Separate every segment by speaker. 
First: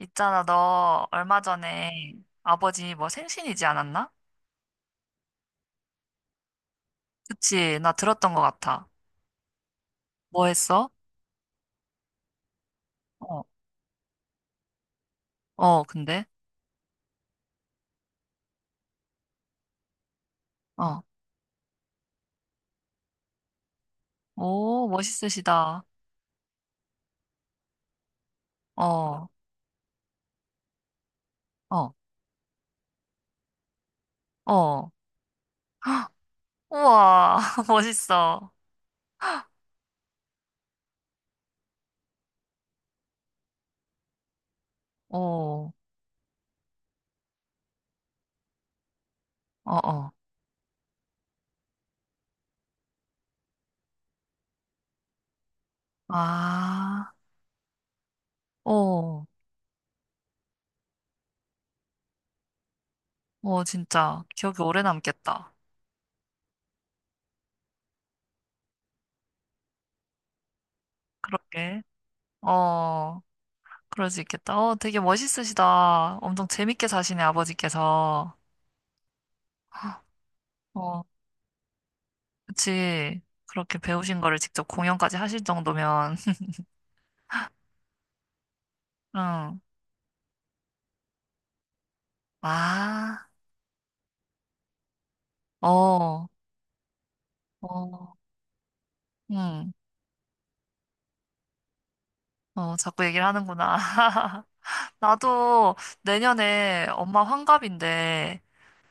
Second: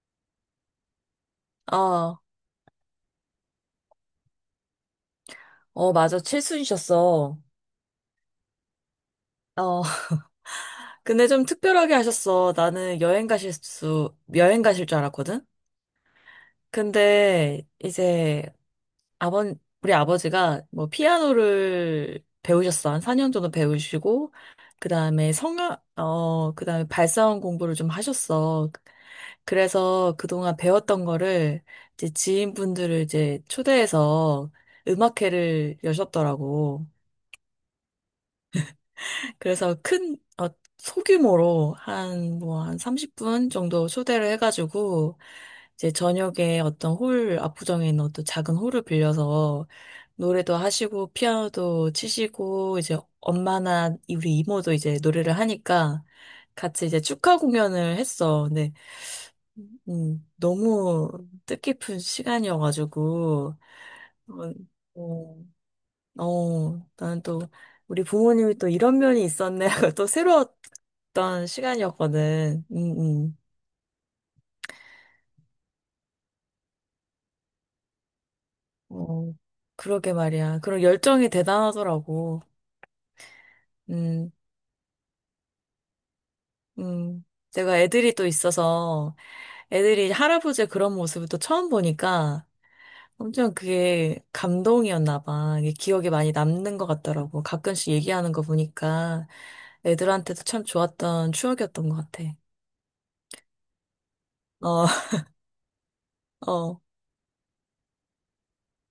Speaker 1: 있잖아, 너 얼마 전에
Speaker 2: 아,
Speaker 1: 아버지 뭐 생신이지 않았나?
Speaker 2: 어, 맞아. 칠순이셨어.
Speaker 1: 그치, 나 들었던 것 같아.
Speaker 2: 어,
Speaker 1: 뭐 했어?
Speaker 2: 근데 좀 특별하게 하셨어. 나는 여행
Speaker 1: 어,
Speaker 2: 가실 수, 여행 가실 줄 알았거든?
Speaker 1: 어, 근데?
Speaker 2: 근데 이제 아버, 우리 아버지가 뭐
Speaker 1: 어,
Speaker 2: 피아노를 배우셨어. 한 4년 정도 배우시고,
Speaker 1: 오,
Speaker 2: 그 다음에
Speaker 1: 멋있으시다.
Speaker 2: 성악, 어, 그 다음에 발사원 공부를 좀 하셨어.
Speaker 1: 어,
Speaker 2: 그래서 그동안 배웠던 거를
Speaker 1: 어,
Speaker 2: 이제 지인분들을 초대해서
Speaker 1: 어.
Speaker 2: 음악회를
Speaker 1: 헉,
Speaker 2: 여셨더라고.
Speaker 1: 우와, 멋있어.
Speaker 2: 그래서 소규모로 한, 뭐, 한 30분 정도 초대를
Speaker 1: 어,
Speaker 2: 해가지고,
Speaker 1: 어,
Speaker 2: 이제 저녁에 어떤 홀, 압구정에 있는 어떤 작은 홀을 빌려서
Speaker 1: 어.
Speaker 2: 노래도 하시고, 피아노도 치시고, 이제 엄마나 우리 이모도 이제 노래를 하니까 같이 이제
Speaker 1: 아,
Speaker 2: 축하 공연을 했어. 근데,
Speaker 1: 어,
Speaker 2: 너무 뜻깊은 시간이어가지고,
Speaker 1: 어, 진짜.
Speaker 2: 어,
Speaker 1: 기억이 오래
Speaker 2: 어,
Speaker 1: 남겠다.
Speaker 2: 어, 는또 우리 부모님이 또 이런 면이 있었네 하고 또 새로웠던
Speaker 1: 그렇게.
Speaker 2: 시간이었거든.
Speaker 1: 어, 그럴 수 있겠다. 어, 되게 멋있으시다. 엄청 재밌게 사시네, 아버지께서.
Speaker 2: 어, 그러게 말이야. 그런
Speaker 1: 어,
Speaker 2: 열정이 대단하더라고.
Speaker 1: 그치. 그렇게 배우신
Speaker 2: 음,
Speaker 1: 거를 직접 공연까지 하실 정도면,
Speaker 2: 음. 내가 애들이 또 있어서
Speaker 1: 응.
Speaker 2: 애들이 할아버지의 그런 모습을 또 처음 보니까
Speaker 1: 아,
Speaker 2: 엄청 그게 감동이었나 봐. 이게 기억에
Speaker 1: 어,
Speaker 2: 많이 남는 것 같더라고. 가끔씩
Speaker 1: 어,
Speaker 2: 얘기하는 거 보니까
Speaker 1: 응.
Speaker 2: 애들한테도 참 좋았던 추억이었던 것 같아.
Speaker 1: 어, 자꾸 얘기를 하는구나.
Speaker 2: 어,
Speaker 1: 나도
Speaker 2: 어.
Speaker 1: 내년에 엄마 환갑인데,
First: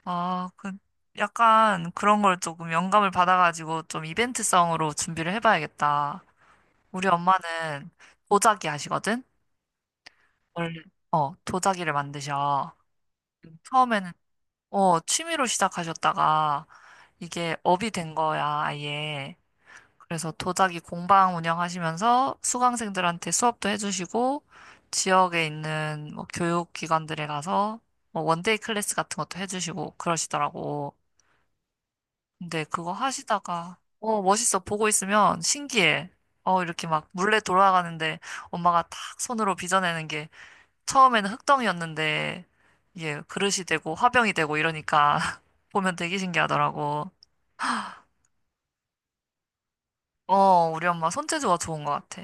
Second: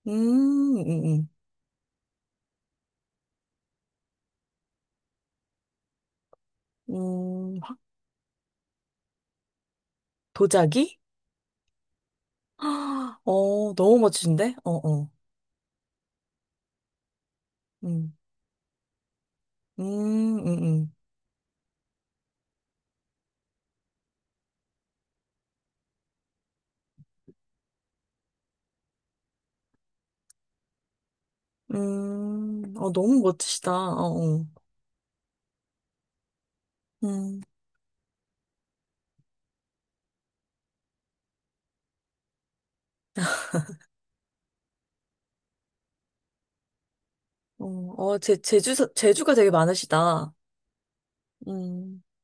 Speaker 1: 아, 그,
Speaker 2: 음.
Speaker 1: 약간 그런 걸 조금 영감을 받아가지고 좀 이벤트성으로 준비를 해봐야겠다. 우리
Speaker 2: 확-
Speaker 1: 엄마는 도자기 하시거든? 원래,
Speaker 2: 도자기?
Speaker 1: 어, 도자기를 만드셔.
Speaker 2: 아, 어, 너무
Speaker 1: 처음에는
Speaker 2: 멋진데? 어,
Speaker 1: 어,
Speaker 2: 어.
Speaker 1: 취미로 시작하셨다가 이게 업이 된
Speaker 2: 음,
Speaker 1: 거야, 아예. 그래서
Speaker 2: 음,
Speaker 1: 도자기
Speaker 2: 음,
Speaker 1: 공방 운영하시면서 수강생들한테 수업도 해주시고, 지역에 있는 뭐 교육기관들에 가서 뭐 원데이 클래스 같은 것도 해주시고 그러시더라고. 근데 그거
Speaker 2: 어, 너무 멋지시다.
Speaker 1: 하시다가
Speaker 2: 어,
Speaker 1: 어,
Speaker 2: 어.
Speaker 1: 멋있어. 보고 있으면 신기해. 어, 이렇게 막 물레
Speaker 2: 음,
Speaker 1: 돌아가는데 엄마가 탁 손으로 빚어내는 게, 처음에는 흙덩이였는데 이게 그릇이 되고 화병이 되고 이러니까 보면 되게 신기하더라고.
Speaker 2: 어, 어, 제주가 되게 많으시다.
Speaker 1: 어, 우리 엄마 손재주가 좋은 것
Speaker 2: 음,
Speaker 1: 같아.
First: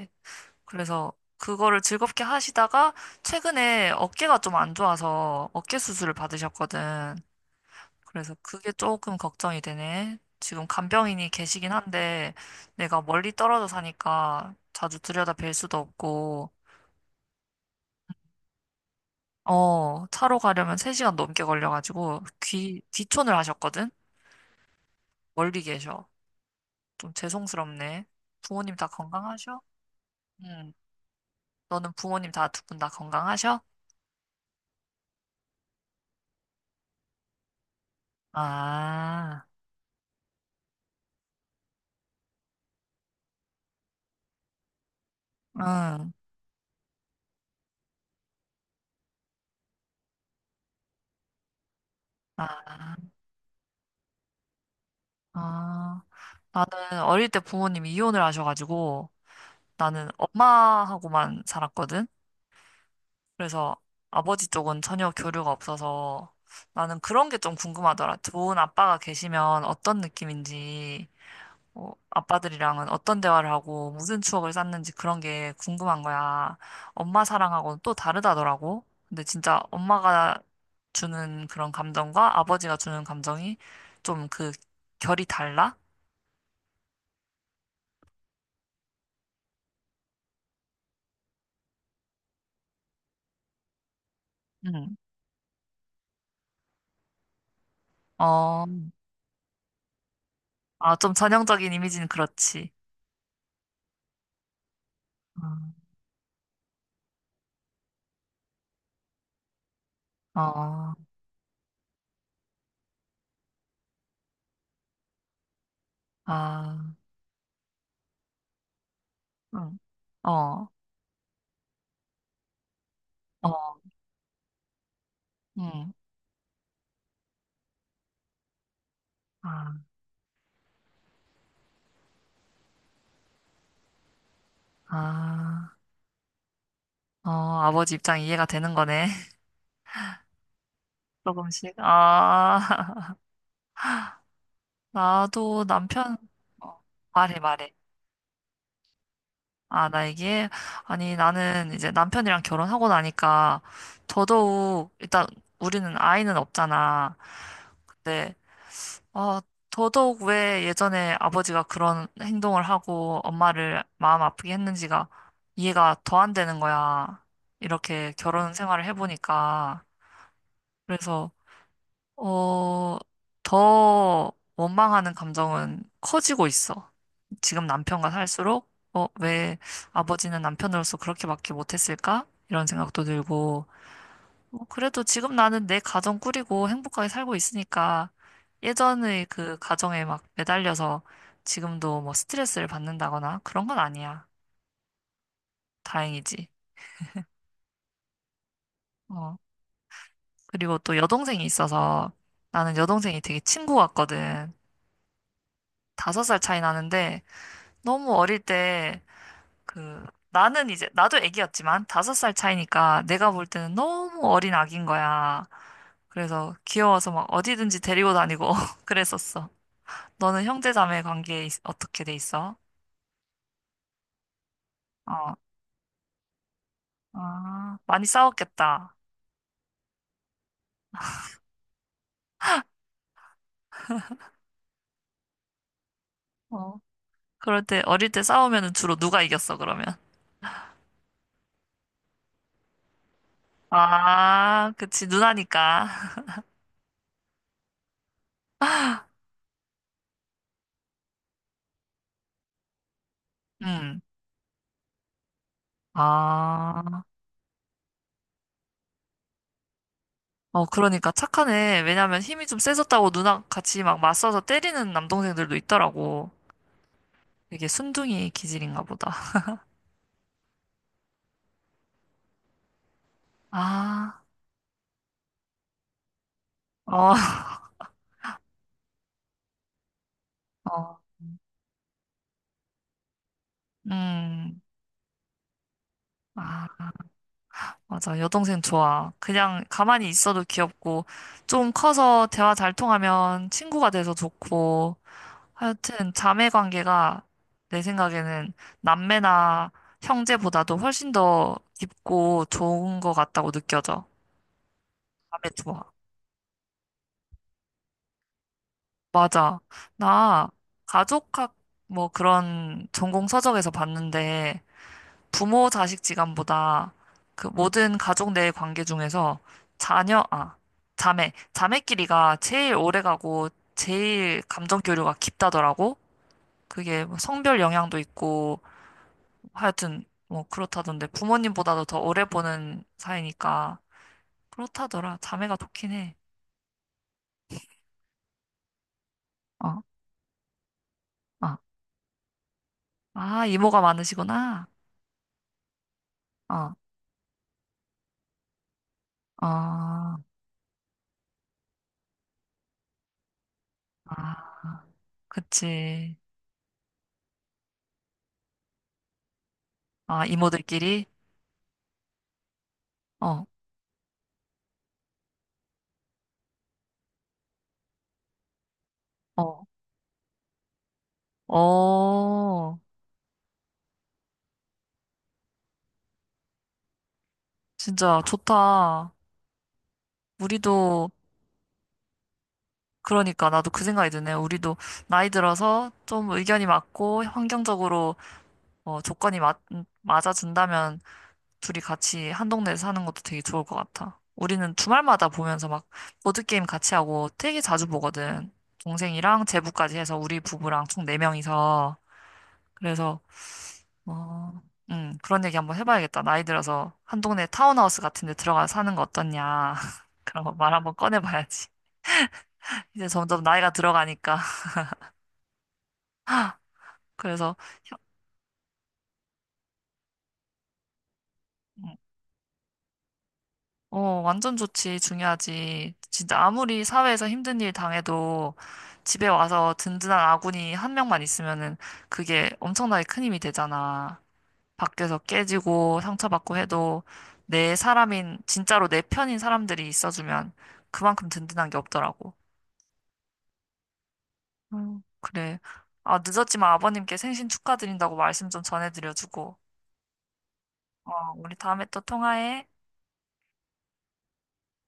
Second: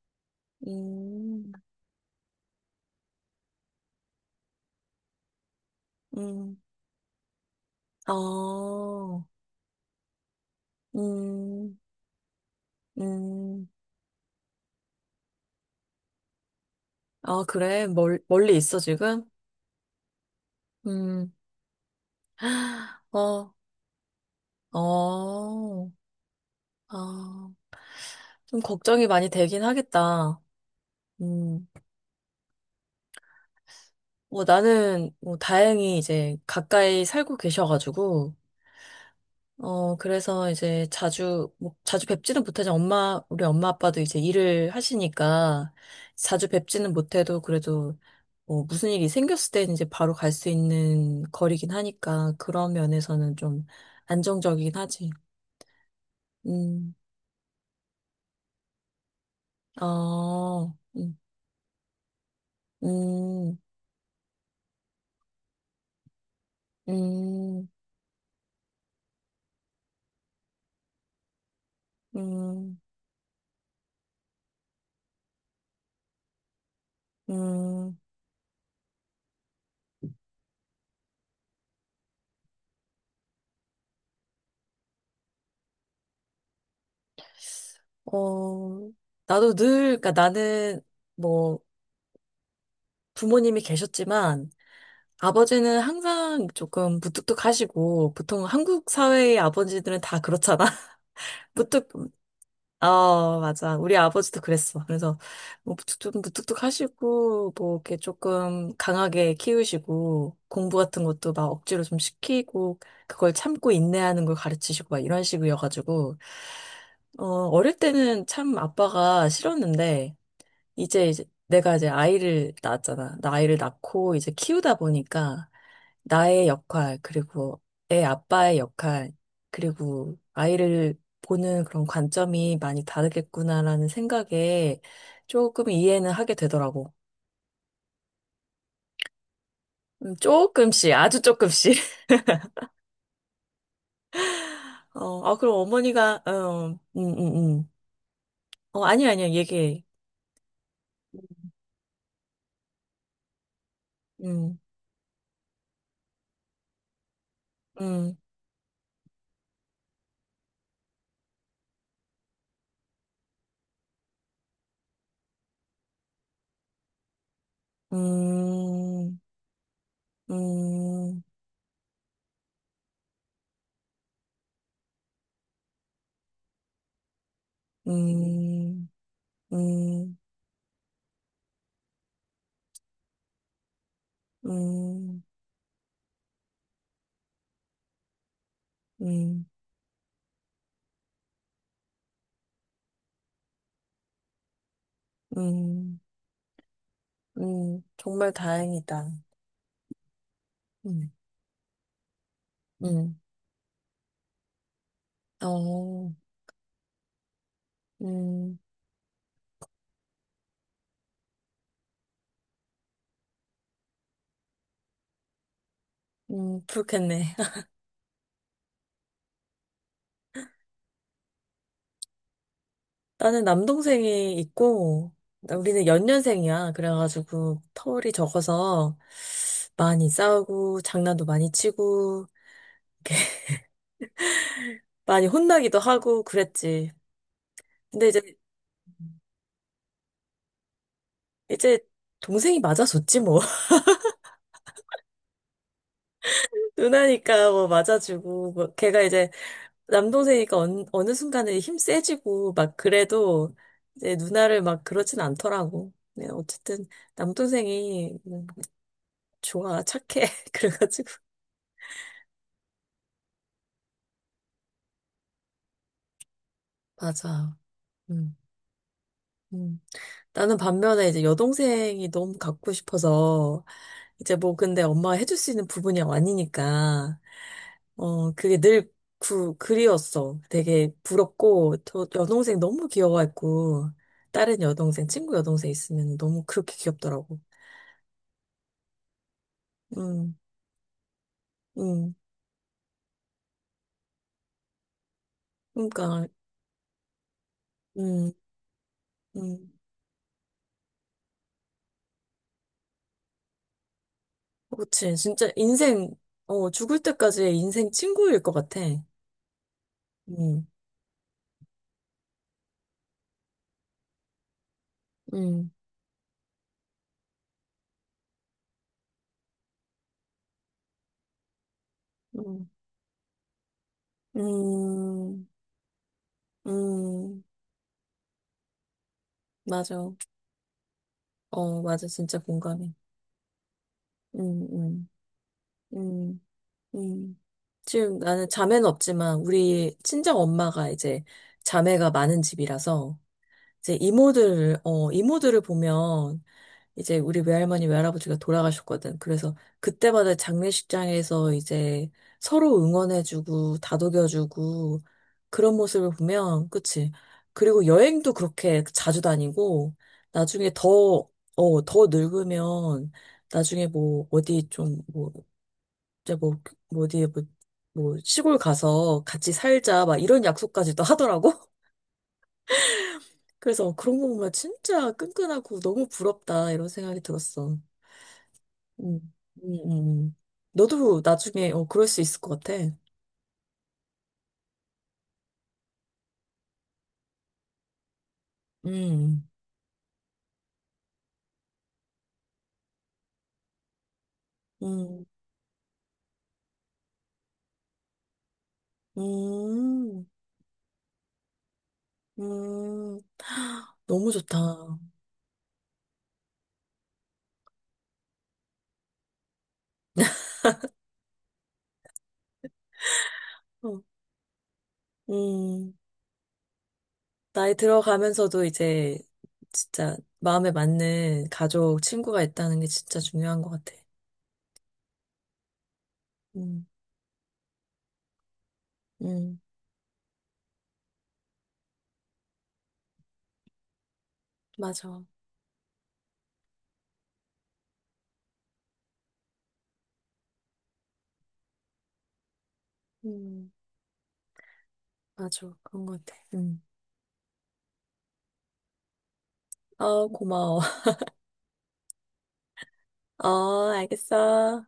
Speaker 1: 그래서
Speaker 2: 음,
Speaker 1: 그거를 즐겁게 하시다가 최근에 어깨가 좀 안 좋아서 어깨 수술을
Speaker 2: 음.
Speaker 1: 받으셨거든.
Speaker 2: 아,
Speaker 1: 그래서 그게 조금 걱정이 되네. 지금 간병인이 계시긴
Speaker 2: 음,
Speaker 1: 한데 내가 멀리 떨어져
Speaker 2: 음.
Speaker 1: 사니까 자주 들여다 뵐 수도 없고,
Speaker 2: 아, 그래. 멀리 있어, 지금?
Speaker 1: 어, 차로 가려면 3시간
Speaker 2: 음,
Speaker 1: 넘게 걸려가지고 귀, 귀촌을
Speaker 2: 어,
Speaker 1: 하셨거든? 멀리
Speaker 2: 어,
Speaker 1: 계셔. 좀
Speaker 2: 아,
Speaker 1: 죄송스럽네.
Speaker 2: 좀
Speaker 1: 부모님 다
Speaker 2: 걱정이 많이
Speaker 1: 건강하셔?
Speaker 2: 되긴 하겠다.
Speaker 1: 응.
Speaker 2: 음.
Speaker 1: 너는 부모님 다 두 분 다 건강하셔?
Speaker 2: 뭐 나는 뭐 다행히 이제 가까이 살고 계셔가지고
Speaker 1: 아,
Speaker 2: 어 그래서 이제 자주 뵙지는 못하지만 엄마 우리 엄마 아빠도 이제 일을 하시니까
Speaker 1: 응.
Speaker 2: 자주 뵙지는 못해도 그래도 뭐 무슨 일이 생겼을 때 이제 바로 갈 수 있는 거리긴 하니까
Speaker 1: 아,
Speaker 2: 그런 면에서는 좀 안정적이긴 하지.
Speaker 1: 아.
Speaker 2: 음.
Speaker 1: 나는 어릴 때 부모님이 이혼을 하셔가지고 나는
Speaker 2: 어. 음.
Speaker 1: 엄마하고만 살았거든?
Speaker 2: 음.
Speaker 1: 그래서 아버지 쪽은 전혀 교류가 없어서 나는 그런 게 좀
Speaker 2: 음.
Speaker 1: 궁금하더라. 좋은 아빠가 계시면 어떤 느낌인지. 어,
Speaker 2: 음.
Speaker 1: 아빠들이랑은 어떤 대화를 하고 무슨 추억을 쌓는지 그런 게 궁금한 거야. 엄마 사랑하고는 또
Speaker 2: 음.
Speaker 1: 다르다더라고. 근데 진짜 엄마가 주는 그런 감정과 아버지가 주는 감정이 좀 그, 결이 달라?
Speaker 2: 어, 나도 늘, 그러니까 나는 뭐 부모님이 계셨지만
Speaker 1: 응.
Speaker 2: 아버지는 항상 조금 무뚝뚝하시고 보통
Speaker 1: 어,
Speaker 2: 한국 사회의 아버지들은 다 그렇잖아.
Speaker 1: 아, 좀 전형적인
Speaker 2: 무뚝,
Speaker 1: 이미지는 그렇지.
Speaker 2: 어, 맞아. 우리 아버지도 그랬어. 그래서 뭐 뚝뚝 무뚝뚝 하시고 뭐 이렇게 조금 강하게 키우시고
Speaker 1: 어,
Speaker 2: 공부
Speaker 1: 어,
Speaker 2: 같은 것도 막 억지로 좀 시키고 그걸 참고 인내하는 걸 가르치시고 막 이런 식이어가지고
Speaker 1: 아,
Speaker 2: 어, 어릴 때는 참 아빠가
Speaker 1: 응.
Speaker 2: 싫었는데
Speaker 1: 어,
Speaker 2: 내가 이제 아이를 낳았잖아. 나 아이를
Speaker 1: 어,
Speaker 2: 낳고 이제 키우다 보니까
Speaker 1: 응.
Speaker 2: 나의 역할, 그리고 애 아빠의 역할,
Speaker 1: 아,
Speaker 2: 그리고 아이를 보는 그런 관점이 많이 다르겠구나라는 생각에 조금
Speaker 1: 아,
Speaker 2: 이해는 하게 되더라고.
Speaker 1: 어, 아버지 입장 이해가 되는 거네.
Speaker 2: 조금씩, 아주
Speaker 1: 조금씩.
Speaker 2: 조금씩.
Speaker 1: 아.
Speaker 2: 어, 아, 그럼
Speaker 1: 나도 남편,
Speaker 2: 어머니가, 어,
Speaker 1: 어, 말해, 말해.
Speaker 2: 어, 아니야, 아니야, 얘기해.
Speaker 1: 아, 나 얘기해? 아니, 나는 이제 남편이랑 결혼하고 나니까
Speaker 2: 음,
Speaker 1: 더더욱, 일단 우리는 아이는 없잖아.
Speaker 2: 음,
Speaker 1: 근데, 어, 더더욱 왜 예전에 아버지가 그런 행동을 하고 엄마를 마음 아프게 했는지가 이해가 더 안 되는 거야. 이렇게 결혼 생활을
Speaker 2: 음,
Speaker 1: 해보니까.
Speaker 2: 음,
Speaker 1: 그래서, 어, 더 원망하는 감정은 커지고 있어. 지금 남편과 살수록,
Speaker 2: 음,
Speaker 1: 어, 왜
Speaker 2: 음,
Speaker 1: 아버지는 남편으로서 그렇게밖에 못했을까? 이런 생각도 들고, 뭐, 그래도
Speaker 2: 음.
Speaker 1: 지금 나는 내 가정 꾸리고 행복하게 살고 있으니까, 예전의
Speaker 2: 음,
Speaker 1: 그 가정에 막 매달려서 지금도 뭐 스트레스를 받는다거나 그런 건 아니야.
Speaker 2: 음,
Speaker 1: 다행이지.
Speaker 2: 정말 다행이다.
Speaker 1: 어, 그리고 또
Speaker 2: 음,
Speaker 1: 여동생이 있어서, 나는 여동생이
Speaker 2: 음,
Speaker 1: 되게 친구 같거든.
Speaker 2: 어,
Speaker 1: 5살 차이 나는데, 너무 어릴
Speaker 2: 음,
Speaker 1: 때, 그, 나는 이제 나도 애기였지만 5살 차이니까 내가 볼 때는 너무 어린 아기인 거야. 그래서 귀여워서
Speaker 2: 그렇겠네.
Speaker 1: 막 어디든지 데리고 다니고 그랬었어. 너는 형제 자매 관계 있- 어떻게 돼 있어?
Speaker 2: 나는 남동생이 있고,
Speaker 1: 어,
Speaker 2: 우리는 연년생이야. 그래가지고
Speaker 1: 아, 많이
Speaker 2: 터울이
Speaker 1: 싸웠겠다.
Speaker 2: 적어서 많이 싸우고, 장난도 많이 치고, 많이 혼나기도 하고
Speaker 1: 어,
Speaker 2: 그랬지.
Speaker 1: 그럴 때
Speaker 2: 근데
Speaker 1: 어릴
Speaker 2: 이제,
Speaker 1: 때 싸우면은 주로 누가 이겼어 그러면?
Speaker 2: 이제 동생이 맞아줬지 뭐.
Speaker 1: 아, 그치 누나니까.
Speaker 2: 누나니까 뭐 맞아주고, 뭐 걔가 이제 남동생이니까 어느 순간에 힘 세지고 막 그래도
Speaker 1: 음,
Speaker 2: 이제 누나를 막 그렇진 않더라고. 네, 어쨌든
Speaker 1: 아,
Speaker 2: 남동생이 좋아, 착해.
Speaker 1: 어,
Speaker 2: 그래가지고
Speaker 1: 그러니까 착하네. 왜냐면 힘이 좀 세졌다고 누나 같이 막 맞서서 때리는 남동생들도 있더라고.
Speaker 2: 맞아.
Speaker 1: 되게 순둥이
Speaker 2: 음,
Speaker 1: 기질인가 보다.
Speaker 2: 음. 나는 반면에 이제 여동생이 너무 갖고 싶어서
Speaker 1: 아,
Speaker 2: 이제 뭐 근데 엄마가 해줄 수 있는 부분이
Speaker 1: 어,
Speaker 2: 아니니까 어 그게 늘 그리웠어. 되게
Speaker 1: 어,
Speaker 2: 부럽고 또 여동생 너무 귀여워했고
Speaker 1: 음,
Speaker 2: 다른 여동생 친구 여동생 있으면 너무 그렇게
Speaker 1: 아,
Speaker 2: 귀엽더라고.
Speaker 1: 맞아. 여동생 좋아. 그냥 가만히
Speaker 2: 음.
Speaker 1: 있어도 귀엽고, 좀
Speaker 2: 음,
Speaker 1: 커서 대화 잘 통하면 친구가 돼서 좋고, 하여튼
Speaker 2: 그러니까,
Speaker 1: 자매 관계가 내
Speaker 2: 음,
Speaker 1: 생각에는 남매나
Speaker 2: 음,
Speaker 1: 형제보다도 훨씬 더 깊고 좋은 것 같다고 느껴져.
Speaker 2: 그렇지. 진짜
Speaker 1: 자매 좋아.
Speaker 2: 인생, 어, 죽을 때까지의 인생 친구일 것 같아.
Speaker 1: 맞아. 나
Speaker 2: 음,
Speaker 1: 가족학 뭐 그런 전공 서적에서 봤는데, 부모
Speaker 2: 음,
Speaker 1: 자식 지간보다 그 모든 가족 내 관계 중에서 자녀, 아, 자매, 자매끼리가
Speaker 2: 음,
Speaker 1: 제일 오래가고 제일 감정 교류가
Speaker 2: 음,
Speaker 1: 깊다더라고. 그게 뭐
Speaker 2: 음,
Speaker 1: 성별 영향도 있고 하여튼
Speaker 2: 맞아.
Speaker 1: 뭐 그렇다던데
Speaker 2: 어,
Speaker 1: 부모님보다도 더
Speaker 2: 맞아.
Speaker 1: 오래
Speaker 2: 진짜
Speaker 1: 보는
Speaker 2: 공감해.
Speaker 1: 사이니까
Speaker 2: 음, 음,
Speaker 1: 그렇다더라. 자매가 좋긴 해.
Speaker 2: 음, 음. 지금 나는 자매는 없지만,
Speaker 1: 어,
Speaker 2: 우리 친정 엄마가 이제
Speaker 1: 어.
Speaker 2: 자매가 많은 집이라서,
Speaker 1: 아, 이모가
Speaker 2: 이제
Speaker 1: 많으시구나.
Speaker 2: 이모들, 어, 이모들을 보면,
Speaker 1: 어,
Speaker 2: 이제 우리 외할머니, 외할아버지가 돌아가셨거든. 그래서
Speaker 1: 어,
Speaker 2: 그때마다 장례식장에서 이제 서로 응원해주고
Speaker 1: 아,
Speaker 2: 다독여주고 그런 모습을
Speaker 1: 그치.
Speaker 2: 보면, 그치? 그리고 여행도 그렇게 자주 다니고
Speaker 1: 아,
Speaker 2: 나중에
Speaker 1: 이모들끼리?
Speaker 2: 더, 어, 더 늙으면
Speaker 1: 어,
Speaker 2: 나중에 뭐 어디 좀 뭐, 이제 뭐, 뭐 어디 뭐, 뭐 시골 가서 같이
Speaker 1: 어,
Speaker 2: 살자 막 이런 약속까지도 하더라고.
Speaker 1: 어.
Speaker 2: 그래서 그런 거 보면 진짜 끈끈하고 너무 부럽다 이런 생각이 들었어.
Speaker 1: 진짜 좋다.
Speaker 2: 음, 음, 음.
Speaker 1: 우리도,
Speaker 2: 너도 나중에 어, 그럴 수 있을 것 같아.
Speaker 1: 그러니까 나도 그 생각이 드네. 우리도 나이 들어서 좀 의견이 맞고 환경적으로 어, 조건이
Speaker 2: 음,
Speaker 1: 맞아준다면 둘이 같이 한 동네에 사는 것도 되게 좋을 것 같아. 우리는
Speaker 2: 음,
Speaker 1: 주말마다 보면서 막 보드게임 같이 하고 되게 자주 보거든. 동생이랑 제부까지 해서
Speaker 2: 음,
Speaker 1: 우리 부부랑 총 네명이서 그래서,
Speaker 2: 하, 너무 좋다.
Speaker 1: 어,
Speaker 2: 어,
Speaker 1: 그런 얘기 한번 해봐야겠다. 나이 들어서 한 동네 타운하우스 같은 데 들어가서 사는 거 어떻냐. 그런 거 말 한번 꺼내봐야지. 이제 점점 나이가 들어가니까.
Speaker 2: 음,
Speaker 1: 그래서,
Speaker 2: 나이
Speaker 1: 혀-
Speaker 2: 들어가면서도 이제 진짜 마음에 맞는
Speaker 1: 음,
Speaker 2: 가족, 친구가 있다는 게 진짜 중요한 것 같아.
Speaker 1: 어, 완전 좋지. 중요하지. 진짜 아무리
Speaker 2: 음,
Speaker 1: 사회에서 힘든 일 당해도 집에
Speaker 2: 음,
Speaker 1: 와서 든든한 아군이 한 명만 있으면은 그게 엄청나게 큰 힘이 되잖아. 밖에서
Speaker 2: 맞아.
Speaker 1: 깨지고 상처받고 해도 내 사람인, 진짜로 내 편인 사람들이 있어주면 그만큼 든든한 게 없더라고.
Speaker 2: 음,
Speaker 1: 그래.
Speaker 2: 맞아. 그런
Speaker 1: 아,
Speaker 2: 것 같아.
Speaker 1: 늦었지만
Speaker 2: 음.
Speaker 1: 아버님께 생신 축하드린다고 말씀 좀 전해드려주고.
Speaker 2: 어, 고마워.
Speaker 1: 어, 우리 다음에 또 통화해.
Speaker 2: 어, 알겠어.